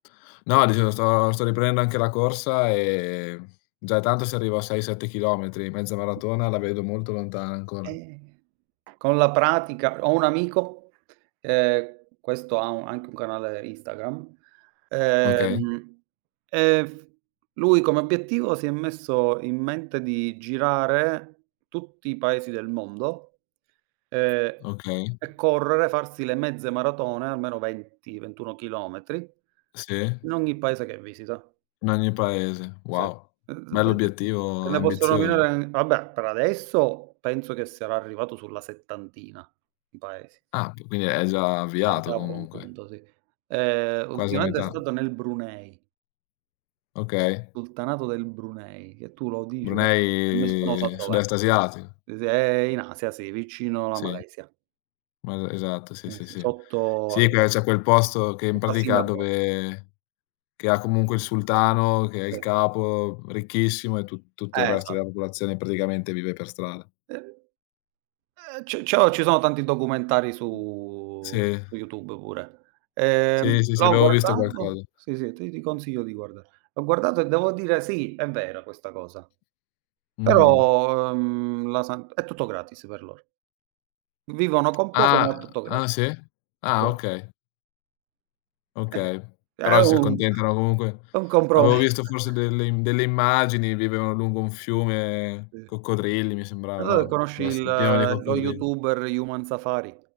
No, dicevo sto sto riprendendo anche la corsa, e già è tanto se arrivo a 6, 7 chilometri, mezza maratona la vedo molto lontana ancora. Eh, con la pratica ho un amico, ehm, questo ha u anche un canale Instagram, Okay. ehm, e f lui come obiettivo si è messo in mente di girare tutti i Paesi del mondo, ehm, Okay. e correre, farsi le mezze maratone, almeno 20, 21 chilometri Sì. in ogni Paese che visita. In ogni Paese, Sì. wow! [unintelligible] Bell'obiettivo, te ne posso ambizioso. nominare vabbè, per adesso penso che sarà arrivato sulla settantina di Paesi. Ah, che quindi è già È avviato già a buon comunque. punto, sì. Ehm, Quasi a ultimamente è metà. stato nel Brunei. Okay. Sultanato del Brunei, che tu lo dici e e nessuno sa Brunei, dov'è. sud-est asiatico. Uhm, s è in Asia, sì, vicino alla Sì. Malesia. M esatto, sì, Eh, sì, s sì. sotto al Sì, che c'è quel posto che in sotto a pratica, Singapore. dove che ha comunque il sultano, che è il [unintelligible] capo, uhm, ricchissimo e tu tutto il resto Esa della popolazione praticamente vive per strada. Eh. Eh, c cio ci sono tanti documentari su Sì. su YouTube pure. Sì, Ehm, sì, sì, l'ho avevo visto guardato qualcosa. sì, sì, ti ti consiglio di guardare. Ho guardato e devo dire: "Sì, è vera questa cosa". Mh-mh. Però, ehm, la san è tutto gratis per loro. Vivono con poco, Ah, ma è tutto grat ah sì? sì. Ah, okay. Eh, Okay, che è però si un accontentano comunque è un avevo compromesso. visto forse delle im delle immagini, vivevano lungo un fiume Uh. E coccodrilli mi sembrava, allora no, conosci dov il esse pieno di lo coccodrilli. youtuber Human Safari?